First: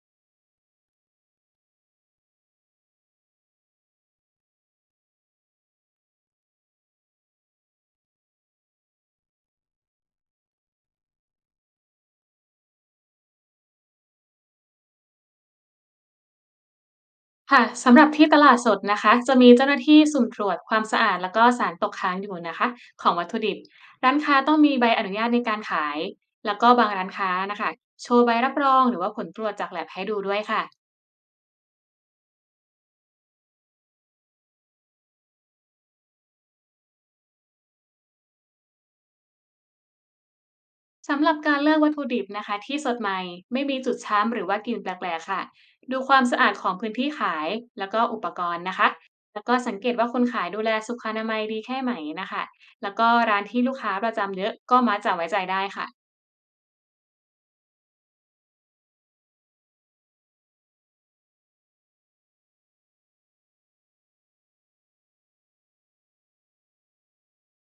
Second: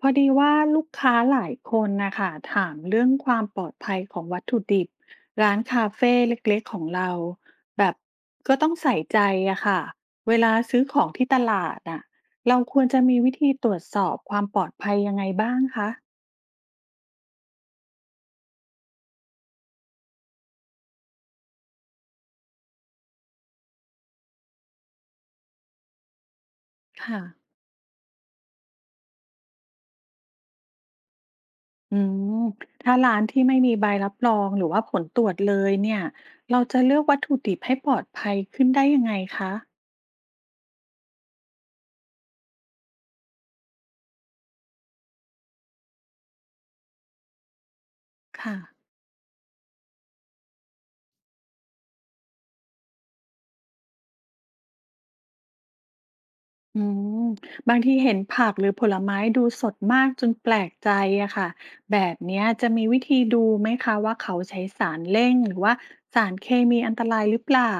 พอดีว่าลูกค้าหลายคนนะคะถามเรื่องความปลอดภัยของวัตถุดิบร้านคาเฟ่เล็กๆของเราแบบก็ต้องใส่ใจอะค่ะเวลาซื้อของที่ตลาดอะเราควรจะมีวิธีตรวจสอบความปลอดภัยยังไงบ้างคะค่ะสำหรับที่ตลาดสดนะคะจะมีเจ้าหน้าที่สุ่มตรวจความสะอาดแล้วก็สารตกค้างอยู่นะคะของวัตถุดิบร้านค้าต้องมีใบอนุญาตในการขายแล้วก็บางร้านค่ะค้านะคะโชว์ใบรับรองหรือว่าผลตรวจจากแลบให้ดูด้วยค่ะอืมถ้าร้านที่ไม่มีใบรับรองหรือว่าผลตรวจเลยเนี่ยเราจะเลือกวัตถุดิบให้ปลอดภัยขึ้นได้ยังไงคะสำหรับการเลือกวัตถุดิบนะคะที่สดใหม่ไม่มีจุดช้ำหรือว่ากลิ่นแปลกๆค่ะดูความสะอาดของพื้นที่ขายแล้วก็อุปกค่ะ รณ์นะคะแล้วก็สังเกตว่าคนขายดูแลสุขอนามัยดีแค่ไหนนะคะแล้วก็ร้านที่ลูกค้าประจำเยอะก็มักจะไว้ใจได้ค่ะ อืมบางทีเห็นผักหรือผลไม้ดูสดมากจนแปลกใจอะค่ะแบบเนี้ยจะมีวิธีดูไหมคะว่าเขาใช้สารเร่งหรือว่าสารเคมีอันตรายหรือเปล่า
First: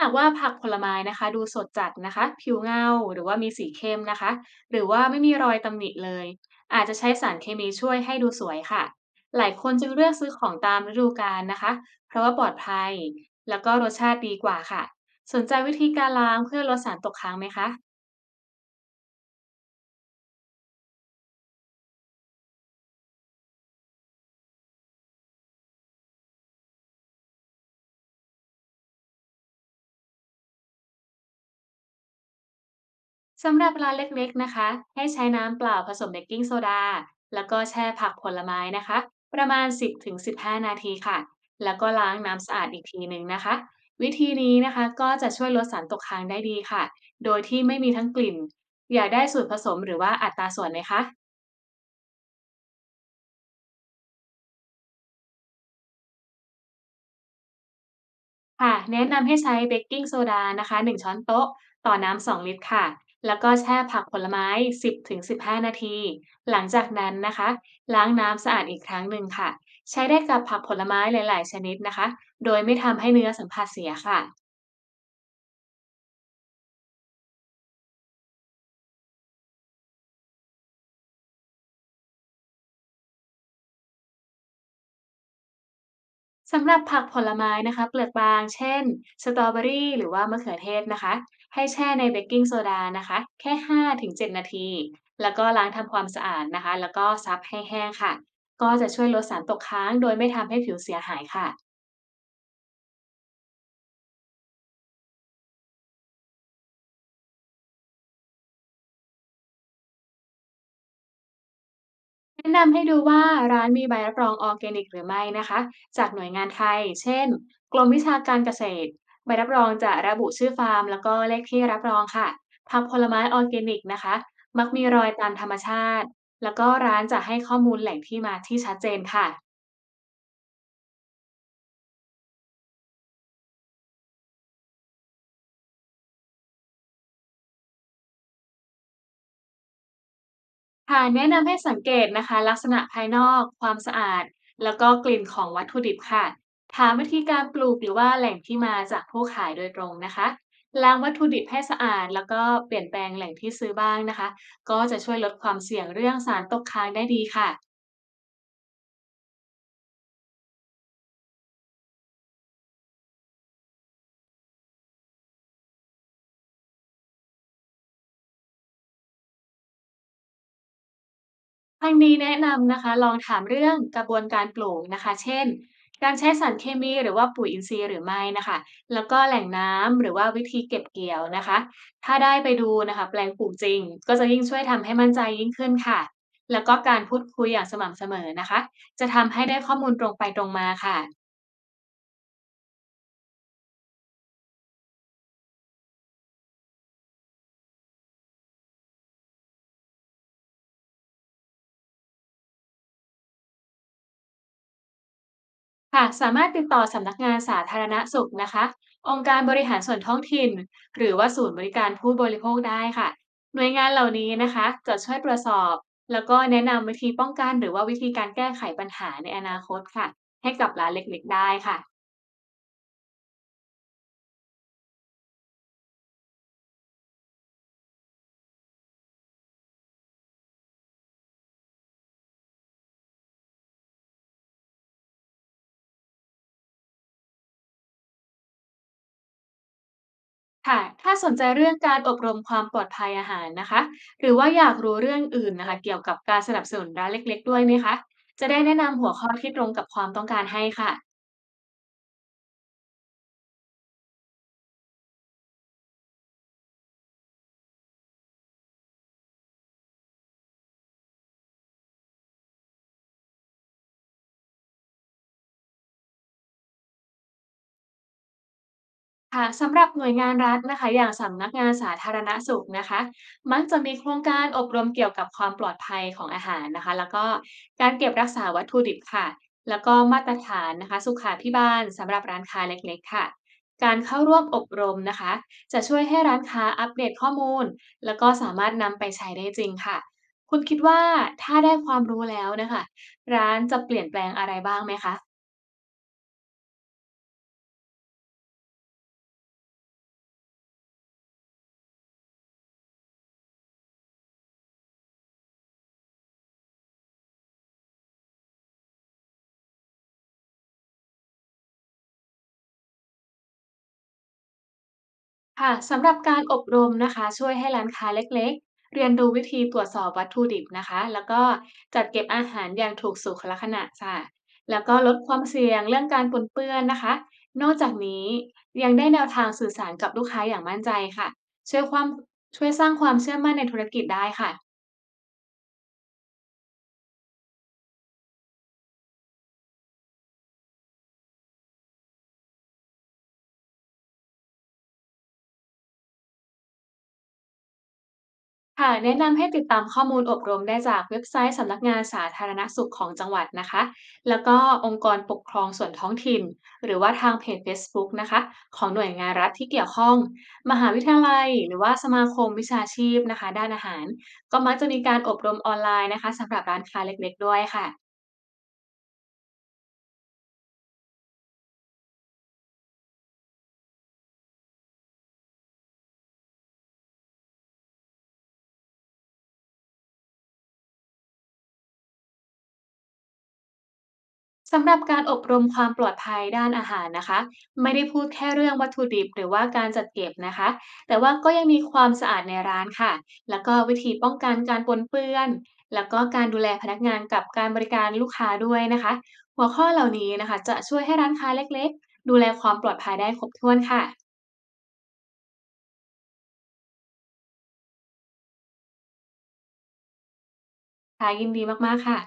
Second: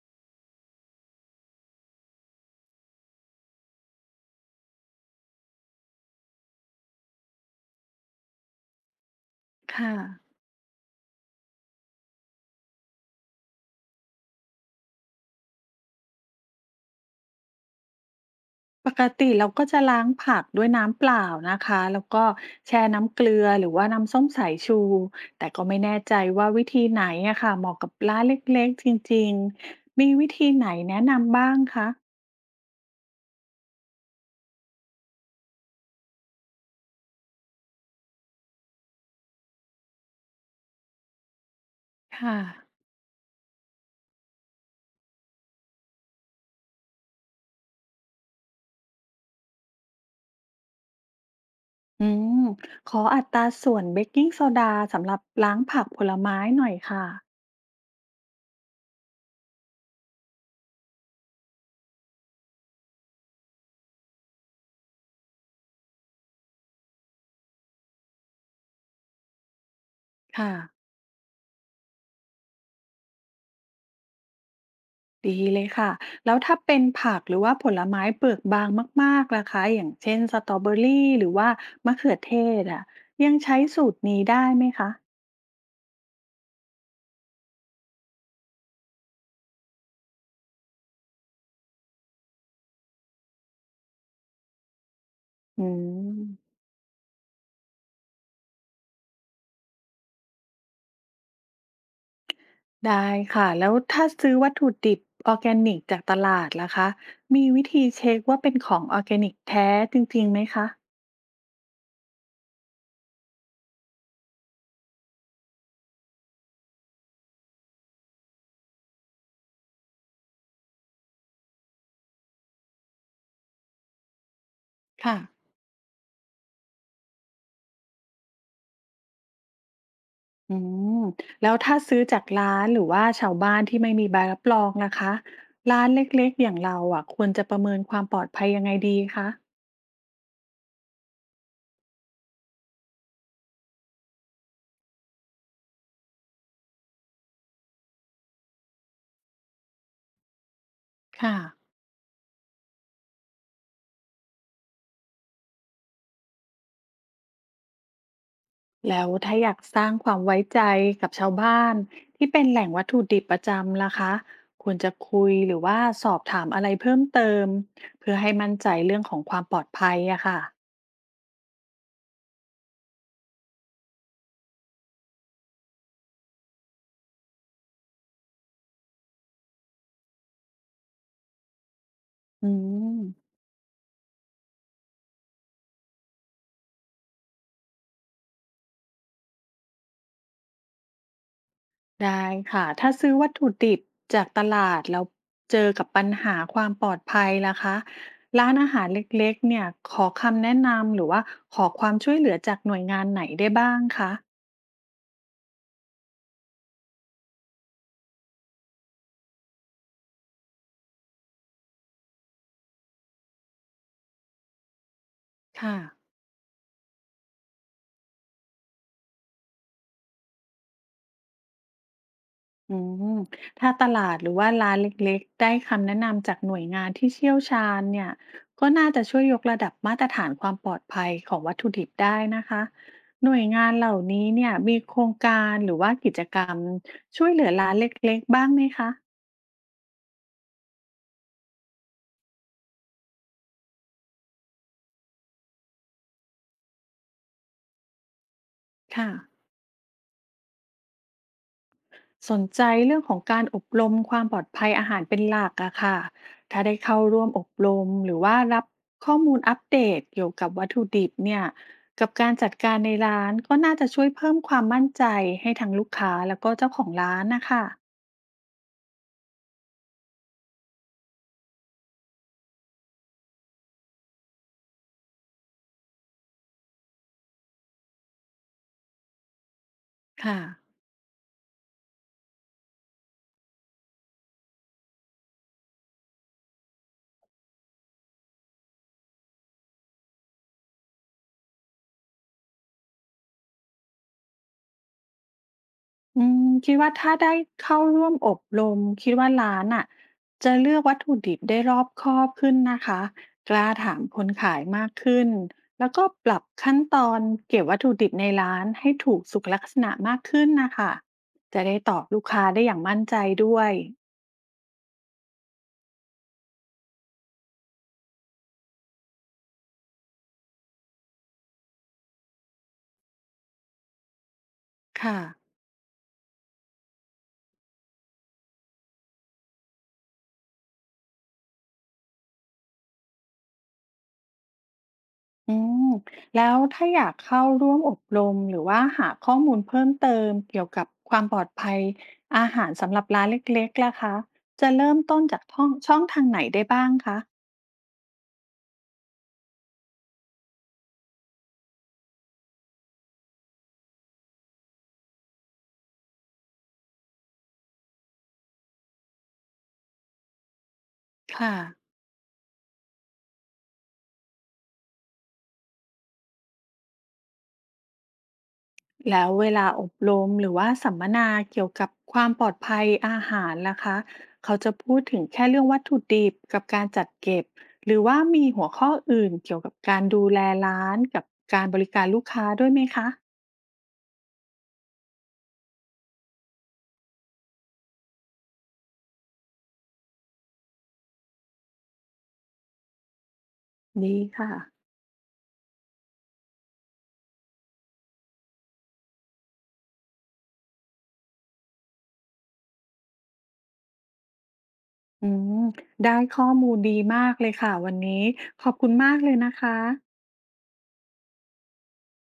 หากว่าผักผลไม้นะคะดูสดจัดนะคะผิวเงาหรือว่ามีสีเข้มนะคะหรือว่าไม่มีรอยตำหนิเลยอาจจะใช้สารเคมีช่วยให้ดูสวยค่ะหลายคนจึงค่ะเลือกซื้อของตามฤดูกาลนะคะเพราะว่าปลอดภัยแล้วก็รสชาติดีกว่าค่ะสนใจวิธีการล้างเพื่อลดสารตกค้างไหมคะ ปกติเราก็จะล้างผักด้วยน้ำเปล่านะคะแล้วก็แช่น้ำเกลือหรือว่าน้ำส้มสายชูแต่ก็ไม่แน่ใจว่าวิธีไหนอะค่ะเหมาะกับร้านเล็กๆจริงๆมีวิธีไหนแนะนำบ้างคะสำหรับร้านเล็กๆนะคะให้ใช้น้ำเปล่าผสมเบกกิ้งโซดาแล้วก็แช่ผักผลไม้นะคะประมาณ10-15นาทีค่ะแล้วก็ล้างค่ะ น้ำสะอาดอีกทีหนึ่งนะคะวิธีนี้นะคะก็จะช่วยลดสารตกค้างได้ดีค่ะโดยที่ไม่มีทั้งกลิ่นอยากได้สูตรผสมหรือว่าอัตราส่วนไหมคะ อืมขออัตราส่วนเบกกิงโซดาสำหรับล้างผักผลไม้หน่อยค่ะค่ะแนะนำให้ใช้เบกกิ้งโซดานะคะ1ช้อนโต๊ะต่อน้ำ2ลิตรค่ะแล้วก็แช่ผักผลไม้10-15นาทีหลังจากนั้นนะคะล้างน้ำสะอาดอีกครั้งหนึ่งค่ะใช้ได้กับค่ะผักผลไม้หลายๆชนิดนะคะโดยไม่ทำให้เนื้อสัมผัสเสียค่ะ ดีเลยค่ะแล้วถ้าเป็นผักหรือว่าผลไม้เปลือกบางมากๆล่ะคะอย่างเช่นสตรอเบอรี่หรือว่ามะเขือเทศอ่ะยังใช้สูตรนี้ได้ไหมคะสำหรับผักผลไม้นะคะเปลือกบางเช่นสตรอเบอรี่หรือว่ามะเขือเทศนะคะให้แช่ในเบกกิ้งโซดานะคะแค่5-7นาทีแล้วก็อืล้างทำความสะอาดมนะคะแล้วก็ซับให้แห้งค่ะก็จะช่วยลดสารตกค้างโดยไม่ทำให้ผิวเสียหายค่ะ ได้ค่ะแล้วถ้าซื้อวัตถุดิบออร์แกนิกจากตลาดล่ะคะมีวิธีเช็คว่าเป็นของออร์แกนิกแท้จริงๆไหมคะแนะนำให้ดูว่าร้านมีใบรับรองออร์แกนิกหรือไม่นะคะจากหน่วยงานไทยเช่นกรมวิชาการเกษตรใบรับรองจะระบุชื่อฟาร์มแล้วก็เลขที่รับรองค่ะผักผลไม้ออร์แกนิกนะคะมักมีรอยค่ะ ตามธรรมชาติแล้วก็ร้านจะให้ข้อมูลแหล่งที่มาที่ชัดเจนค่ะ อืมแล้วถ้าซื้อจากร้านหรือว่าชาวบ้านที่ไม่มีใบรับรองละคะร้านเล็กๆอย่างเราอ่ะควรจะประเมินความปลอดภัยยังไงดีคะค่ะแนะนำให้สังเกตนะคะลักษณะภายนอกความสะอาดแล้วก็กลิ่นของวัตถุดิบค่ะถามวิธีการปลูกหรือว่าแหล่งที่มาจากผู้ขายโดยตรงนะคะล้างวัตถุค่ะดิบให้สะอาดแล้วก็เปลี่ยนแปลงแหล่งที่ซื้อบ้างนะคะก็จะช่วยลดความเสี่ยงเรื่องสารตกค้างได้ดีค่ะ แล้วถ้าอยากสร้างความไว้ใจกับชาวบ้านที่เป็นแหล่งวัตถุดิบประจำล่ะคะควรจะคุยหรือว่าสอบถามอะไรเพิ่มเติมเพื่อให้มั่นใจเรื่องของความปลอดภัยอะค่ะทางนี้แนะนำนะคะลองถามเรื่องกระบวนการปลูกนะคะเช่นการใช้สารเคมีหรือว่าปุ๋ยอินทรีย์หรือไม่นะคะแล้วก็แหล่งน้ำหรือว่าวิธีเก็บเกี่ยวนะคะถ้าได้อืไปดูนะคะแปลม งปลูกจริงก็จะยิ่งช่วยทำให้มั่นใจยิ่งขึ้นค่ะแล้วก็การพูดคุยอย่างสม่ำเสมอนะคะจะทำให้ได้ข้อมูลตรงไปตรงมาค่ะ ได้ค่ะ ถ้าซื้อวัตถุดิบจากตลาดแล้วเจอกับปัญหาความปลอดภัยล่ะคะร้านอาหารเล็กๆเนี่ยขอคำแนะนำหรือว่าขอความช่วยเหลือจากหน่วยงานไหนได้บ้างคะค่ะสามารถติดต่อสำนักงานสาธารณสุขนะคะองค์การบริหารส่วนท้องถิ่นหรือว่าศูนย์บริการผู้บริโภคได้ค่ะหน่วยงานเหล่านี้นะคะจะช่วยตรวจสอบค่ะแล้วก็แนะนำวิธีป้องกันหรือว่าวิธีการแก้ไขปัญหาในอนาคตค่ะให้กับร้านเล็กๆได้ค่ะอืมถ้าตลาดหรือว่าร้านเล็กๆได้คำแนะนำจากหน่วยงานที่เชี่ยวชาญเนี่ยก็น่าจะช่วยยกระดับมาตรฐานความปลอดภัยของวัตถุดิบได้นะคะหน่วยงานเหล่านี้เนี่ยมีโครงการหรือว่ากิจกรรมช่วยเหลือร้านเล็กๆบ้างไหมคะ ค่ะถ้าสนใจเรื่องการอบรมความปลอดภัยอาหารนะคะหรือว่าอยากรู้เรื่องอื่นนะคะเกี่ยวกับการสนับสนุนร้านเล็กๆด้วยไหมคะจะได้แนะนำค่ะหัวข้อที่ตรงกับความต้องการให้ค่ะ สนใจเรื่องของการอบรมความปลอดภัยอาหารเป็นหลักอะค่ะถ้าได้เข้าร่วมอบรมหรือว่ารับข้อมูลอัปเดตเกี่ยวกับวัตถุดิบเนี่ยกับการจัดการในร้านก็น่าจะช่วยเพิ่มความมั่นใจให้ทั้งลูกค้าแล้วก็เจ้าของร้านนะคะค่ะสำหรับหน่วยงานรัฐนะคะอย่างสำนักงานสาธารณสุขนะคะมักจะมีโครงการอบรมเกี่ยวกับความปลอดภัยของอาหารนะคะแล้วก็การเก็บรักษาวัตถุดิบค่ะแล้วก็มาตรค่ะ ฐานนะคะสุขาภิบาลสำหรับร้านค้าเล็กๆค่ะการเข้าร่วมอบรมนะคะจะช่วยให้ร้านค้าอัปเดตข้อมูลแล้วก็สามารถนำไปใช้ได้จริงค่ะคุณคิดว่าถ้าได้ความรู้แล้วนะคะร้านจะเปลี่ยนแปลงอะไรบ้างไหมคะ อืมคิดว่าถ้าได้เข้าร่วมอบรมคิดว่าร้านอ่ะจะเลือกวัตถุดิบได้รอบคอบขึ้นนะคะกล้าถามคนขายมากขึ้นแล้วก็ปรับขั้นตอนเก็บวัตถุดิบในร้านให้ถูกสุขลักษณะมากขึ้นนะคะจะได้ตอบลูกค้าได้อย่างมั่นใจด้วยค่ะสำหรับการอบรมนะคะช่วยให้ร้านค้าเล็กๆเรียนดูวิธีตรวจสอบวัตถุดิบนะคะแล้วก็จัดเก็บอาหารอย่างถูกสุขลักษณะค่ะแล้วก็ลดค่ะ ความเสี่ยงเรื่องการปนเปื้อนนะคะนอกจากนี้ยังได้แนวทางสื่อสารกับลูกค้าอย่างมั่นใจค่ะช่วยความช่วยสร้างความเชื่อมั่นในธุรกิจได้ค่ะ อืมแล้วถ้าอยากเข้าร่วมอบรมหรือว่าหาข้อมูลเพิ่มเติมเกี่ยวกับความปลอดภัยอาหารสำหรับร้านเล็กๆล่ะคะจะเริ่มต้นจากท่องช่องทางไหนได้บ้างคะค่ะแนะนำให้ติดตามข้อมูลอบรมได้จากเว็บไซต์สำนักงานสาธารณสุขของจังหวัดนะคะแล้วก็องค์กรปกครองส่วนท้องถิ่นหรือว่าทางเพจ Facebook นะคะของหน่วยงานรัฐที่เกี่ยวข้องมหาวิทยาลัยค่ะหรือว่าสมาคมวิชาชีพนะคะด้านอาหารก็มักจะมีการอบรมออนไลน์นะคะสำหรับร้านค้าเล็กๆด้วยค่ะ แล้วเวลาอบรมหรือว่าสัมมนาเกี่ยวกับความปลอดภัยอาหารล่ะคะเขาจะพูดถึงแค่เรื่องวัตถุดิบกับการจัดเก็บหรือว่ามีหัวข้ออื่นเกี่ยวกับการดูแลร้านกับการบริการลูกค้าด้วยไหมคะสำหรับการอบรมความปลอดภัยด้านอาหารนะคะไม่ได้พูดแค่เรื่องวัตถุดิบหรือว่าการจัดเก็บนะคะแต่ว่าก็ยังมีความสะอาดในร้านค่ะแล้วก็วิธีดีป้องกัค่ะ นการปนเปื้อนแล้วก็การดูแลพนักงานกับการบริการลูกค้าด้วยนะคะหัวข้อเหล่านี้นะคะจะช่วยให้ร้านค้าเล็กๆดูแลความปลอดภัยได้ครบถ้วนค่ะอืมได้ข้อมูลดีมากเลยค่ะวันนี้ขอบคุณมากเลยนะคะค่ะยินดีมากๆค่ะ